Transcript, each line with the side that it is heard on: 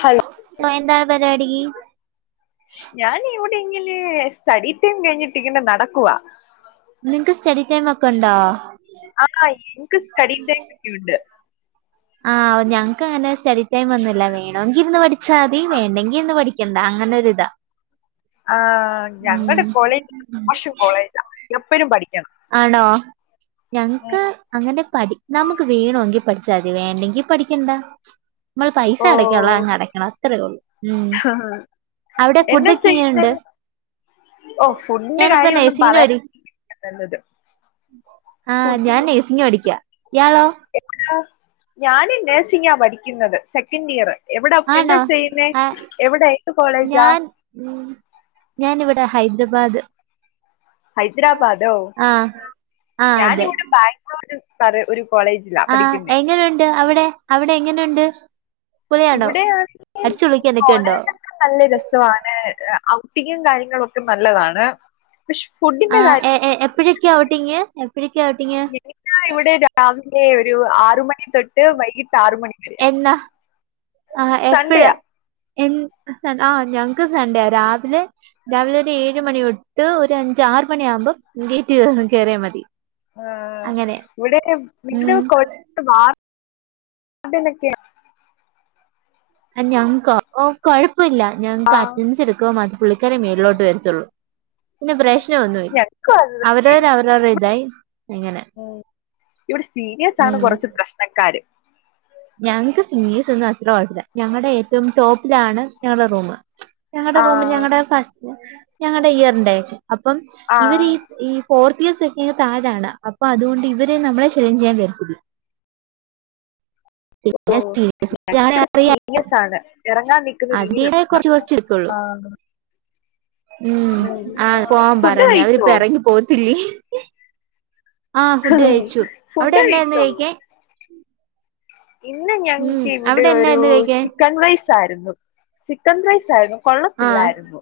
left: Hello
right: എന്താണ് പരിപാടി?
left: ഞാൻ ഇവിടെ ഇങ്ങനെ സ്റ്റഡീടൈം കഴിഞ്ഞിട്ട് ഇങ്ങനെ നടക്കുവാ
right: നിങ്ങക്ക് സ്റ്റഡി ടൈം ഒക്കെ ഒണ്ടോ
left: ആ ഇന്ക്ക് സ്റ്റഡി ടൈം ഒക്കെ ഉണ്ട്. ‌
right: ആഹ് ഞങ്ങക്ക് അങ്ങനെ സ്റ്റഡി ടൈംഒന്നുല്ല വേണമെങ്കി ഇരിന്ന് പഠിച്ചാമതി വേണ്ടെങ്കിൽ ഇന്ന് പഠ [unintelligible] അങ്ങനെ ഒരു ഇതാ
left: ആ ഞങ്ങളുടെ കോളേജ് മോശം കോളേജ എപ്പോഴും പഠിക്കണം.
right: ആണോ ഞങ്ങക്ക് അങ്ങനെ പഠി നമുക്ക് വേണോങ്കിപഠിച്ചാൽ അത് വേണ്ടെങ്കിപഠിക്കണ്ട നമ്മള് പൈസ അടക്കാനുള്ള അങ്ങ്
left: ഓഹ്
right: അടക്കണം അത്രേള്ളൂ ഉം അവിടെ
left: എന്നാ
right: ഫുഡൊക്കെ എങ്ങനെയുണ്ട്
left: ചെയ്യുന്നത് ഓ ഫുഡിന്റെ
right: ഞാനിപ്പോ
left: കാര്യംഒന്നും
right: നഴ്സിങ്ങിന്
left: പറയാ
right: പഠി
left: തി രിക്കുന്നതാ നല്ലത്
right: ആ
left: ഫുഡ്
right: ഞാൻ നഴ്സിംഗ് പഠിക്കാ ഇയാളോ?
left: [inaudible] ഞാന് നേഴ്സിംഗാ പഠിക്കുന്നത് സെക്കൻഡിയറ് എവിടാ
right: ആണോ
left: എന്താ ചെയ്യുന്നേ
right: ആ
left: എവിടെ ഏത് കോളേജാ?
right: ഞാൻ ഉം ഞാനിവിടെ ഹൈദരാബാദ്.
left: ഹൈദരാബാദോ
right: ആ ആ അതെ
left: ഞാനിവിടെ ബാംഗ്ലൂര് [unintelligible] ഒരു കോളേജ്.
right: ആ എങ്ങനെ ഉണ്ട് അവിടെ അവിടെ എങ്ങനെ ഉണ്ട്? പുളിയാണോ
left: ഇവിടെയാണെങ്കിലും
right: അടിച്ച് പൊളിക്ക് എന്തൊക്കെയുണ്ടോ?
left: കോളേജൊക്കെ നല്ല രസമാണ് ഔട്ടിങ്ങും കാര്യങ്ങളുംഒക്കെ നല്ലതാണ് പക്ഷെ ഫുഡിന്റെ
right: ആഹ് എ
left: കാര്യം
right: എ എപ്പഴൊക്കെ ഔട്ടിങ് എപ്പഴൊക്കെ ഔട്ടിങ്
left: നിന്നാ ഇവിടെ രാവിലെ ഒരു ആറു മണി തൊട്ട് വൈകിട്ട് ആറ് മണി വരെ.
right: എന്നാ ആഹ് എപ്പഴാ എ ആഹ് ഞങ്ങക്ക് സൺഡേ ആ രാവിലെ രാവിലെ ഒരു ഏഴ് മണിതൊട്ട് ഒരു അഞ്ച് ആറ് മണി ആവുമ്പോ ഗേറ്റ് കേ കേറിയമതി ഉം
left: [unintelligible]
right: ഞങ്ങക്കൊ ഒ കെഴപ്പമില്ല ഞങ്ങക്ക് അറ്റൻസ് എടുക്കുമ്പം മാത്രം പുള്ളിക്കാരൻ മേളിലോട്ട് വരത്തുള്ളൂ. പിന്നെ പ്രശ്നംഒന്നുമില്ല
left: ഞങ്ങക്കും അത് തന്നെ
right: അവരവര് അവരോടെഇതായിഅങ്ങനെ
left: ഉം ഇവിടെ സീനിയസ് ആണ് കുറച്ച് പ്രശ്നക്കാര്.
right: ഞങ്ങക്ക് സിംഗേഴ്സ് ഒന്നും അത്രകൊഴപ്പല്ല ഞങ്ങളുടെ ഏറ്റവും ടോപ്പിലാണ് ഞങ്ങളുടെ റൂമ് ഞങ്ങൾടെ റൂമില്
left: ആഹ്
right: ഞങ്ങടെ ഫസ്റ്റ് ഞങ്ങൾടെയ്യർന്റെകെ അപ്പം ഇവരി
left: ആഹ്
right: ഈ ഫോർത്ത് ഇയർസ് ഒക്കെ താഴെ ആണ് അപ്പൊ അതുകൊണ്ട് ഇവര് നമ്മളെ ഷൈൻ ചെയ്യാൻ വരത്തില്ല പിന്നെ സീരിയസ് ആണെ അറിയാം അതിന്റേതായ കുറച്ച്
left: [unintelligible]
right: കുറച്ച് എടുക്കുള്ളൂ
left: ആ
right: ഉം ആഹ പോവാൻ
left: ഫുഡ്
right: പറന്നേ അവരിപ്പ
left: കഴിച്ചോ
right: ഇറങ്ങി പോത്തില്ലേ ആ ഫുഡ് കഴിച്ചു
left: ഫുഡ്
right: അവിടെ എന്നാ ഇന്ന്
left: കഴിച്ചോ
right: കഴിക്കാൻ?
left: ഇന്ന്
right: ഉം
left: ഞങ്ങക്ക് ഇവിടെ
right: അവിടെ
left: ഒരു
right: എന്നായിരുന്നു കഴിക്കാൻ
left: ചിക്കൻ റൈസ് ആയിരുന്നു ചിക്കൻ റൈസ് ആയിരുന്നു
right: ആ
left: കൊള്ളത്തില്ലായിരുന്നു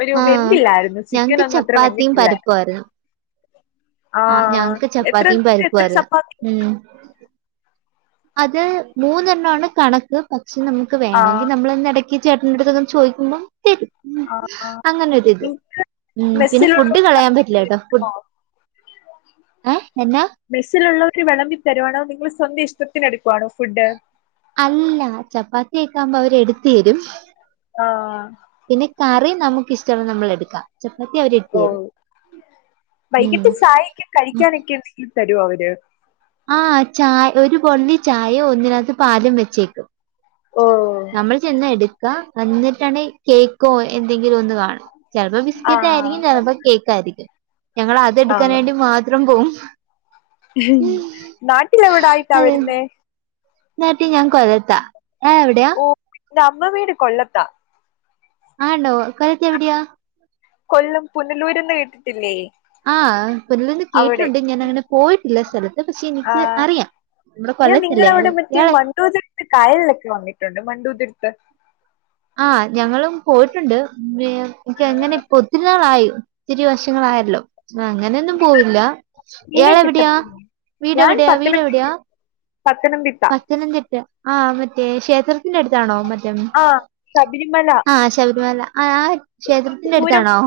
left: ഒരു
right: ആ
left: വെന്തില്ലായിരുന്നു ചിക്കൻ
right: ഞങ്ങക്ക്
left: ഒന്നും അത്ര
right: ചപ്പാത്തിയും
left: വെന്തിട്ടില്ല
right: പരിപ്പുംആയിരുന്നു.
left: ആ
right: ആഹ് ഞങ്ങക്ക്
left: എത്ര
right: ചപ്പാത്തിയും
left: എത്ര ചപ്പാത്തി
right: പരിപ്പുംആയിരുന്നു അത് മൂന്നെണ്ണമാണ് കണക്ക്, പക്ഷെ നമുക്ക്
left: ആ
right: വേണമെങ്കിൽ നമ്മൾന്ന് ഇട- ഈ ചേട്ടൻ്റട്ത്ത്ന്നും ചോദിക്കുബം ത്തരും. ഉ
left: ആ ആ
right: അങ്ങനോരിത്
left: നിങ്ങക്ക്
right: ഉ പിന്നെ ഫുഡ്
left: മെസ്സിലുള്ള
right: കളയാൻ പറ്റില്ല കേട്ടോ ഫു ഏ എന്നാ
left: മെസ്സിലുള്ളവര് വിളമ്പി തരുവാണോ നിങ്ങൾ സ്വന്തം ഇഷ്ടത്തിന് എടുക്കുവാണോ ഫുഡ്
right: അല്ല ചപ്പാത്തിക്കാകുമ്പോ അവര് എടുത്ത് തരും.
left: ആ
right: പിന്നെ കറി നമക്ക് ഇഷ്ടള്ള നമ്മക്കെട്ക്ക
left: ഓ വൈകിട്ട്
right: ഉം
left: ചായക്കെ കഴിക്കാനൊക്കെ എന്തെങ്കിലും തരോ അവര്?
right: ആ ചാ ഒരു ബൊള്ളി ചായേം ഒന്നിനകത്ത് പാലും വെച്ചേക്കും
left: ഓ
right: നമ്മൾ ചെന്ന് എടുക്ക എന്നിട്ടാണ കേക്ക് ക്കൊ എന്തെങ്കിലും ഒന്ന് കാണും ചിലപ്പോ
left: ആ
right: ബിസ്ക്കറ്റ് ആയിരിക്കും ചിലപ്പോ കേക്ക് ആയിരിക്കും. ഞങ്ങൾ
left: ആ
right: അതെടുക്കാൻ ആയിട്ട് മാത്രം പോവും.
left: നാട്ടിലെവിടായിട്ടാ വെരുന്നേ
right: ഈ നാട്ടിഞാൻ കൊല്ലത്താ എ വിടെയ
left: ഇന്റെ അമ്മ വീട് കൊല്ലത്താ
right: ആണ്ടോ കരുത്തി എവിടെയാ
left: കൊല്ലം പുനലൂരന്ന് കേട്ടിട്ടില്ലേ
right: ആഹ് പൊല്ലൊന്ന്
left: അവിടെ
right: കേട്ടിട്ടുണ്ട് ഞാൻ അങ്ങനെ പോയിട്ടില്ല സ്ഥലത്ത് അത് പക്ഷെ
left: ആ
right: എനിക്ക് അറിയാം നമ്മുടെ
left: ഞാൻ
right: കൊല്ലം ജില്ല
left: നിങ്ങടെ അവിടെ
right: ആണ്
left: മറ്റേ
right: ഇയാള്
left: മണ്ടൂതിരുത്ത് കായലിലൊക്കെ വന്നിട്ടുണ്ട് മണ്ടുതിർത്ത്
right: ആ ഞങ്ങളും പോയിട്ടുണ്ട്
left: ആ,
right: എനിക്ക് എങ്ങനെ ഇപ്പൊ ഒത്തിരിനാളായി ഒത്തിരി വശങ്ങളായല്ലോ അങ്ങനെയൊന്നും പോവില്ല.
left: മീനെ
right: യാളെവിട്യ
left: കിട്ടും ഞാൻ
right: വീടെവിട്യ വിടെവിട്യ
left: പത്തനം പി
right: പത്തനംതിട്ട ആ മറ്റേ ക്ഷേത്രത്തിന്റെ അടുത്താണോ? മറ്റേ
left: ആ ശബരിമല
right: ആഹാ... ! ശബരിമല ആഹാ ആഹാ, ക്ഷേത്രത്തിന്റെ
left: ദൂരം
right: അടുത്താണോ?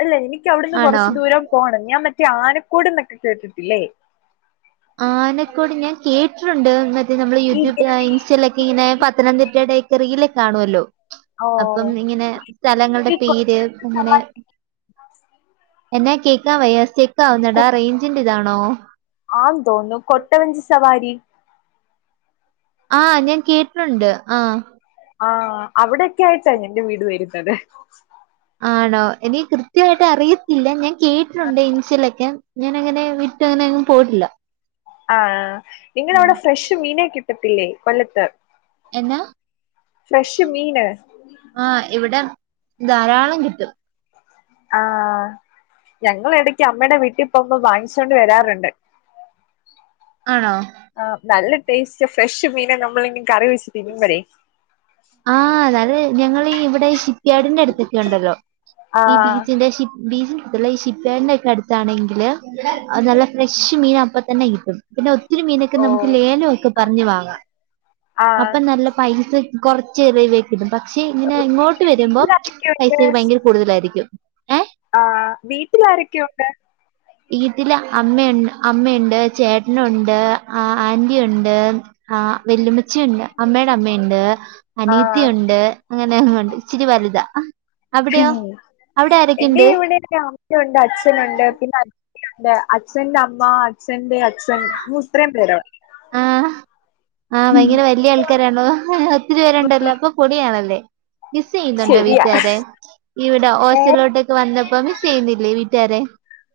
left: അല്ല എനിക്കഅവിടുന്ന്
right: ആണോ
left: കൊറച്ചു ദൂരം പോണംഞാൻമറ്റേ ആനക്കോട്ന്നൊക്കെ കേട്ടിട്ടില്ലേ
right: ആനെക്കൂടി ഞാൻ കേട്ടിട്ടുണ്ട് മറ്റേ നമ്മള്
left: ഈ
right: യൂട്യൂബ്
left: ഗ-
right: ലാ ഇൻസ്റ്റയിൽക്കെ ഇങ്ങനെ പത്തനംതിട്ട ടെ റീൽ കാണുമല്ലോ
left: ഓ
right: അപ്പം ഇങ്ങനെ
left: ഈ
right: സ്ഥലങ്ങളുടെ പേര്
left: കൊട്ടവഞ്ചി
right: ഇങ്ങനെ
left: സവാരി
right: എന്നാ കേൾക്കാൻ വയ്യ സ്റ്റെക്ക്
left: കു-
right: ആവുന്നടാ റേഞ്ചിന്റെ ഇതാണോ
left: ആന്ന് തോന്നുന്നു കൊട്ടവഞ്ചി സവാരി
right: ആഹ് ഞാൻ കേട്ടിട്ടുണ്ട് ആഹ്
left: ആ അവിടോക്കെ ആയിട്ടാന്റെ വീട് വരുന്നത്
right: ആണോ എനിക്ക് കൃത്യായിട്ട് അറിയത്തില്ല ഞാൻ കേട്ടിട്ടുണ്ട് ഇൻഷലൊക്കെ ഞാനഅങ്ങനെ വീട്ടങ്ങനെങ്ങും പോയിട്ടില്ല
left: ആഹ് നിങ്ങളെ അവിടെ ഫ്രഷ് മീന് കിട്ടത്തില്ലേ കൊല്ലത്ത്
right: എന്ന
left: ഫ്രഷ് മീന്
right: ആഹ ഇവിടെ ധാരാളം കിട്ടും
left: ആ ഞങ്ങള ഇടക്ക് അമ്മയുടെ വീട്ടിൽ പോകുമ്പോ വാങ്ങിച്ചോണ്ട് വരാറുണ്ട്
right: ആണോ
left: ആ നല്ല ടേസ്റ്റ് ഫ്രഷ് മീന നമ്മള് ഇങ്ങനെ കറി വെച്ചിട്ട് തിന്നുമ്പയേ
right: ആ അതായത് ഞങ്ങളീ ഇവടെ ഷിപ്പ്യയാർഡിന്റെ അടുത്തൊക്കെണ്ടല്ലോ ഈ
left: ആഹ്
right: ബീച്ചിന്റെ ഷി ബീഫ് കിട്ടത്തില്ല ഈ ഷിപ്പിഹാ ഡിന്റെഒക്കെ അടുത്താണെങ്കില് നല്ല ഫ്രഷ് മീൻ അപ്പ തന്നെ കിട്ടും പിന്നെ ഒത്തിരി മീനൊക്കെ നമുക്ക്
left: ഓഹ്
right: ലേലംഒക്കെ പറഞ്ഞ് വാങ്ങാം
left: ആഹ്
right: അപ്പൊ നല്ല പൈസ കൊറച്ച് ഇറിവ് പക്ഷെ ഇങ്ങനെ ഇങ്ങോട്ട് വരുമ്പം പൈസ
left: വീട്ടിലാരൊക്കെയുണ്ട്
right: ഭയങ്കര കൂടുതലായിരിക്കും ഏ
left: ആ വീട്ടിൽ ആാരൊക്കെയുണ്ട്
right: വീട്ടല് അമ്മയുണ്ട് അമ്മയുണ്ട് ചേട്ടനുണ്ട് ആന്റി ഒണ്ട് ആഹ് വല്യമ്മച്ചിയുണ്ട് അമ്മയുടെ അമ്മയുണ്ട്
left: ആഹ്
right: അനീത്തിയ ഉണ്ട് അങ്ങനെ ഉണ്ട് ഇച്ചിരി വലുതാ അവിടെയോ അവിടെ
left: എന്റെ
right: ആരൊക്കെണ്ട്
left: ഇവിടെ അമ്മയുണ്ട് അച്ഛനുണ്ട് പിന്നെ അച്ഛനുണ്ട് അച്ഛന്റെ അമ്മ അച്ഛന്റെ അച്ഛൻ ഹോ ഇത്രയും പേരോ
right: ആഹ ഭയങ്കര വലിയ ആൾക്കാരാണോ ഒത്തി പേരുണ്ടല്ലോ അപ്പൊ പൊളിയാണല്ലേ. മിസ് ചെയ്യുന്നുണ്ടോ
left: ശരിയാ
right: വീടാരെ ഇവിടെ ഹോസ്റ്റ്ലിലോട്ടൊക്കെ വന്നപ്പോ മിസ്സ് ചെയ്യുന്നില്ലേ വീടാരെ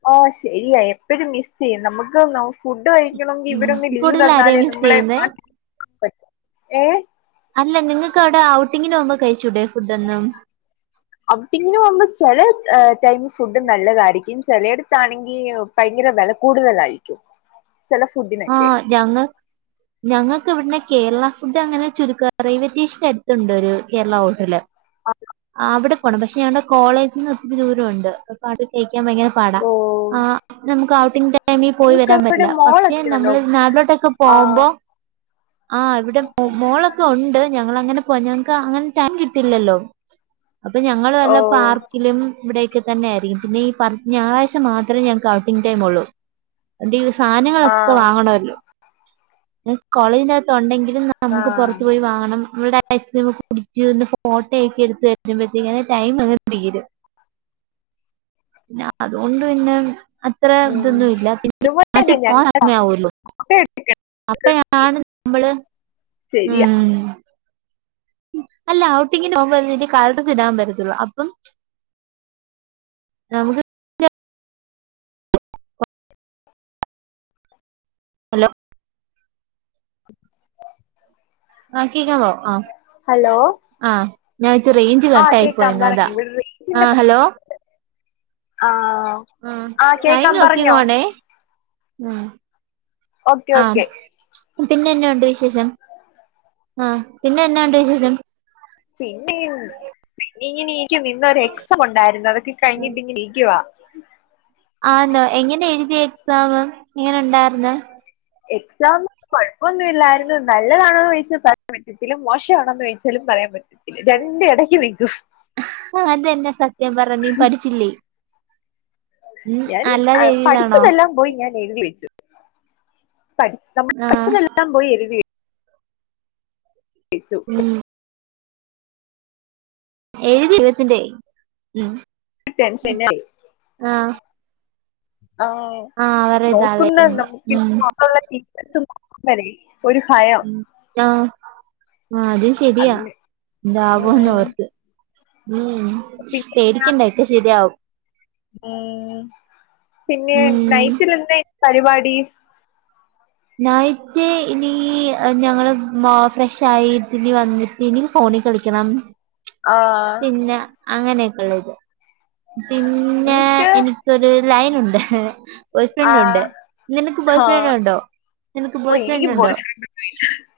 left: ആഹ് ശരിയാ എപ്പഴും മിസ് ചെയ്യും നമുക്ക് നോ ഫുഡ് വഴിക്കണമെങ്കിൽ
right: ഉം
left: ഇവരൊന്ന് ലീവ്
right: കൂടുതൽ ആരെയാ
left: തന്നാലേ
right: മിസ്
left: നമ്മളെ
right: ചെയ്യുന്നേ
left: മാറ്റ പറ്റ ഏഹ്
right: അല്ല നിങ്ങൾക്ക് അവിടെ ഔട്ടിങ്ങിനോപോവുമ്പോ കഴിച്ചൂടേ ഫുഡോന്നും.
left: ഔട്ടിങ്ങിന് പോകുമ്പോ ചില ടൈം ഫുഡ് നല്ലതായിരിക്കും ചിലയിടത്താണെങ്കിൽ ഭയങ്കര വില കൂടുതലായിരിക്കും ചെല
right: ആ
left: ഫുഡിനൊക്കെ
right: ഞങ്ങൾ ഞങ്ങക്ക് ഇവ്ട്ന്ന് കേരളാ ഫുഡങ്ങനെ ചുരുക്കാ റെയിൽവേറ്റേഷനട്ത്തുണ്ടാെരു കേരളാ ഹോട്ടല് അവിടെ പോണം പക്ഷെ ഞങ്ങളുടെ കോളേജിൽന്ന് ഒത്തിരി ദൂരഉണ്ട് പാട്ട് കേക്കാൻ ഭയങ്കര പാടാ
left: ഓ
right: ആ നമുക്ക് ഔട്ടിങ് ടൈം ടൈമി പോയി
left: നിങ്ങക്ക്
right: വരാൻ
left: അവിടെ
right: പറ്റില്ല പക്ഷെ
left: മോളൊക്കെ ഉണ്ടോ
right: നമ്മള് നാട്ടിലോട്ടൊക്കെ
left: ആ
right: പോകുമ്പോ ആഹ് ഇവിടെ മോളൊക്കെ ഒണ്ട് ഞങ്ങളങ്ങനെ പോ ഞങ്ങക്കങ്ങനെ ടൈം കിട്ടില്ലല്ലോ? അപ്പൊ ഞങ്ങള്
left: ഓ
right: വല്ല പാർക്കിലും ഇവിടെ ക്ക് തന്നൊയിരിക്കും പിന്നെ ഈ ഞായറഴ്ച മാത്രേ ഞങ്ങക്ക് ഔട്ടിംഗങ് ടൈം ഉള്ളൂ എടി
left: ആ
right: സാധനങ്ങളൊക്കെ വാങ്ങണല്ലോ കോളേജി്നകത്ത് ഉണ്ടെങ്കിലും
left: ആ
right: നമുക്ക് പുറത്തു പോയി വാങ്ങണം നമ്മടെ ഐസ്ക്രീമ ഒക്കെ കുടിച്ച്ന്ന് ഫോട്ടോയക്കെ എടുത്ത് [unintelligible] ടൈം അങ്ങനെ തീരും പിന്നെ അതുകൊണ്ട് പിന്നെ അത്രെ
left: ഉം
right: ഇതൊന്നു ഇല്ല പിന്നെ
left: ഇതുപോലെ
right: നാട്ടി
left: തന്നെ
right: പോവാൻ
left: ഞങ്ങടെ
right: സമയാവൊല്ലോ? അപ്പഴാണ് നമ്മള്
left: ശരിയാ
right: ഉം അല്ല ഔട്ടിങ്ങിന് പോകുമ്പോ കരഡസിടാൻ പറ്റത്തുള്ളൂ അപ്പം നമുക്ക് ഹലോ ആ കേക്കാവോ ആഹ്
left: ഹലോ
right: ആഹ് ഞാൻ ച്ച് റൈഞ്ച്
left: ആ
right: കട്ടായി
left: കേക്കാം പറയ്
right: പോയതോടാ
left: ഇവിടെ
right: ആ
left: റേഞ്ചിന്റെ
right: ഹലോ
left: ആഹ്
right: ആ
left: ആഹ്
right: ടൈം
left: കേക്കാം പറഞ്ഞോ
right: നോക്കിക്കോടേ ആഹ്
left: ഓക്കെ
right: ആഹ്
left: ഓക്കെ
right: പിന്നെ എന്നാ ഉണ്ട് വിശേഷം ആ പിന്നെ എന്നാ ഉണ്ട് വിശേഷം
left: പിന്നെയും പിന്നെ ഇങ്ങനെ നിക്ക് ഇന്നൊരു എക്സം ഉണ്ടായിരുന്നു അതൊക്കെ കഴിഞ്ഞിട്ട് ഇങ്ങനെ ഇരിക്കുവാ
right: ആന്നോ എങ്ങനെ എഴുതിയ എക്സാാം എങ്ങനെ ഉണ്ടായിരുന്നു
left: എക്സാം കൊഴപ്പന്നുല്ലായിരുന്നു. നല്ലതാണോന്ന് ചോയ്ച്ചാ പറയാൻ പറ്റത്തില്ല മോശമാണോന്ന് ചോയ്ച്ചാലും പറയാൻ പറ്റത്തില്ല രണ്ട് എടയ്ക്ക് നിക്കും
right: ആഹ് അതെന്നെ സത്യം പറ നീ പഠിച്ചില്ലേ ഉം
left: ഞാൻ അ
right: അല്ലാതെ എഴുതിയതാണോ?
left: പഠിച്ചതെല്ലാം പോയി ഞാൻ എഴതി വെച്ചുഠ നമ്മ
right: ആഹ്
left: പഠെല്ലാം പോയി എഴുതി [unintelligible] കഴിച്ചു
right: ഉം ഏഴു ദൈപത്തിന്റെ ഉ
left: ടെൻഷൻ ആയി [unintelligible]
right: ആഹ് അവരെ
left: നോക്കുന്നുണ്ട്
right: ഇതാലോയ്ക്കുമ്പോ
left: നമുക്ക്
right: ഉം
left: [unintelligible] ഭയം
right: അ അത് ശെരി ശരിയാ
left: അതിന് ഉം
right: എന്താവോനോർത്ത്
left: പിന്നെ
right: പേടിക്കണ്ട ഒക്കെ ശെരിയാവും
left: ഉം പിന്നെ
right: ഉം
left: നൈറ്റില് എന്തേ പരിപാടി
right: നൈറ്റ് ഇനി ഞങ്ങള് ഫ്രഷ ആയിട്ട ഇനി വന്നിട്ട് ഇനി ഫോണിൽ കളിക്കണം
left: ആഹ്
right: പിന്നെ അങ്ങനെയൊക്കെയള്ളത് പിന്നെ
left: നിനക്ക്
right: എനി എന്നിക്കൊരു ലൈൻ ഉണ്ട് ബോയ് ഫ്രണ്ട് ഉണ്ട്
left: ആഹ്
right: നിനക്ക് ബോയ് ഫ്രണ്ട്
left: ആഹ്
right: ഉണ്ടോ നിനക്ക് ബോയ് ഫ്രണ്ട് ഉണ്ടോ.
left: ഉല്ല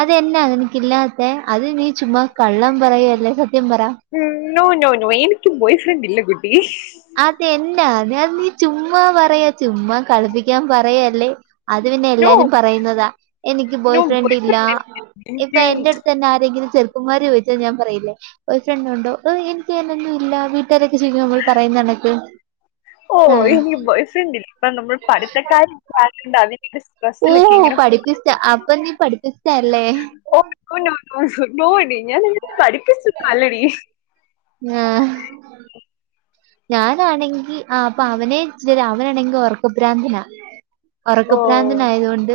right: അതെന്നാ നിനിക്കില്ലാത്തെ അത് നീ ചുമ്മാ കള്ളം പറയല്ലേ സത്യം പറയാ
left: മ് നോ നോ നോ എനിക്ക് ബോയ് ഫ്രണ്ട് ഇല്ല കുട്ടി
right: അതെന്നാ നീ ചുമ്മാ പറയാ ചുമ്മാ കളിപ്പിക്കാൻ പറയാല്ലേ. അത് പിന്നെ
left: നോ
right: എല്ലാരും പറയുന്നതാ എനിക്ക് ബോയ് ഫ്രണ്ട് ഇല്ല ഇപ്പ
left: എനിക്ക്
right: എന്റെട്തന്നെ ആരെങ്കിലും ചെർ കുമാരി ചോയിച്ചാ ഞാൻ പറയില്ലേ ബോയ്ഫ്രെഡുണ്ടോ ഓ എന്നിക്ക അങ്ങനൊനില്ല വീടാരോക്കെ ച്ചോയ്ക്കുമ്പോ പറയുന്നൊന്നക്ക്
left: ഓ എനിക്ക് ബോയ് ഫ്രണ്ടില്ല ഇപ്പനമ്മള് പഠിത്തക്കാരി ആയോണ്ട് അതി
right: ഓഹ് പഠിപ്പിസ്റ്റാ അപ്പം നീ പഠിപ്പിസ്റ്റാല്ലേ.
left: ഒ നോ നോ നോണ പഠിപ്പിസ്റ്റൊന്നല്ലടി
right: ആഹാ ഞാനാണെങ്കി ആപ്പൊ അവനെ വിളിച്ച് അവനാണെങ്കി ഒറക്കഭ്രാന്തനാ
left: ഓ
right: ഉറക്കഭ്രാന്തനായതോണ്ട്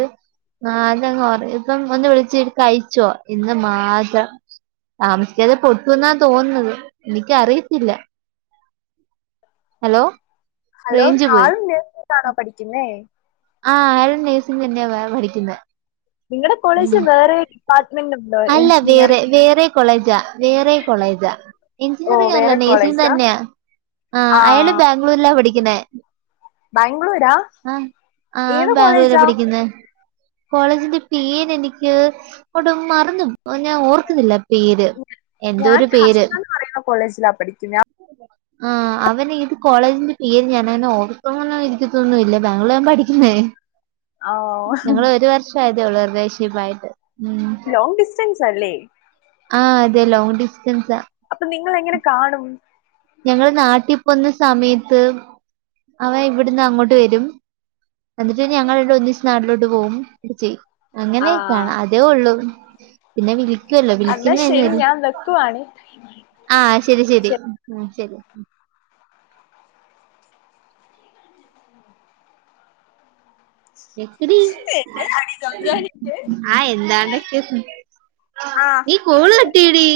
right: ആ അതങ് കൊറ ഇപ്പം ഒന്ന് വിളിച്ച കഴിച്ചോ ഇന്ന് മാത മിസ്ച്ചറ് കൊതുന്ന തോന്നുന്നത് എനിക്ക അറിയത്തില്ല ഹലോ
left: ഹലോ
right: റേഞ്ച് പോയി
left: ആളും നേഴ്സിങ്ങിനാണോ പഠിക്കുന്നേ?
right: ആഹ് അവരും നഴ്സിംഗന്നിയ വ പഠിക്കുന്നേ
left: നിങ്ങടെ കോളേജിൽ വേറെ ഡിപ്പാർട്ട്മെന്റ് ഉണ്ടോ
right: അല്ല വേറെ
left: എഞ്ചിനീയറിംഗ്
right: വേറെ കോളേജാ വേറെ കോളേജാ
left: ഓ
right: എഞ്ചിനീറിംഗ ആല്ല
left: വേറെ
right: നേഴ്സിംഗ
left: കോളേജാ
right: തന്നെയാ ആഹ്
left: ആ
right: അയാള് ബാംഗ്ലൂരിലാ പഠിക്കുന്നേ
left: ബാംഗ്ലൂരാ
right: ആഹ്
left: ഏത്
right: അവന് ബാംഗ്ലൂരാ
left: കോളേജാ
right: പഠിക്കുന്നെ കോളേജിന്റെ പേരെനിക്ക് ഒട്ടും മറന്നു ഇപ്പോ ഞാൻ ഓർക്കുന്നില്ല. പേര്
left: ഞാൻ
right: എന്തോരു
left: ഹർഷ
right: പേര്
left: എന്ന് പറയുന്ന കോളേജിലാ പഠിക്കുന്നെ
right: ആഹ് അവന ഏത് കോളേജിന്റെ പേര് ഞാൻ അവെ ഓർത്തോ [unintelligible] ഒന്നുല ബാംഗ്ലൂരാ പഠിക്കുന്നെ
left: ആ
right: ഞങ്ങള് ഒരു വർഷ ക്ഷ അത ഉള്ള റിലേഷൻഷിപ്പായിട്ടെ
left: ലോങ് ഡിസ്റ്റൻസ്സല്ലേ
right: ആഹ് അതെ ലോങ്ങ് ഡിസ്റ്റൻസാ
left: അപ്പൊ നിങ്ങളെങ്ങനെ കാണും
right: ഞങ്ങള് നാട്ടി പോവുന്ന സമയത്ത് അവൻ ഇവിടുന്നങ്ങോട്ട് വെരും എന്നിട്ട് ഞങ്ങള് രണ്ടും ഒന്നിച്ച് നാട്ടിലോട്ട് പോകും ഒക്കെചെയും.
left: ആ
right: അങ്ങനെക്കാണ് അതേ ഉള്ളൂ പിന്നെ വിളിക്കല്ലോ
left: എന്നാ ശരി
right: വിളിക്കുന്നര്
left: ഞാൻ വെക്കുവാണ്
right: ആഹ് ശരി ശരി ഉം ശരി എക്കടി
left: എന്നതാടി സംസാരിച്ചേ
right: ആ എന്താണ്ടൊക്കെ നീ കോള് കട്ട്
left: ആഹ്
right: ചെയ്യടി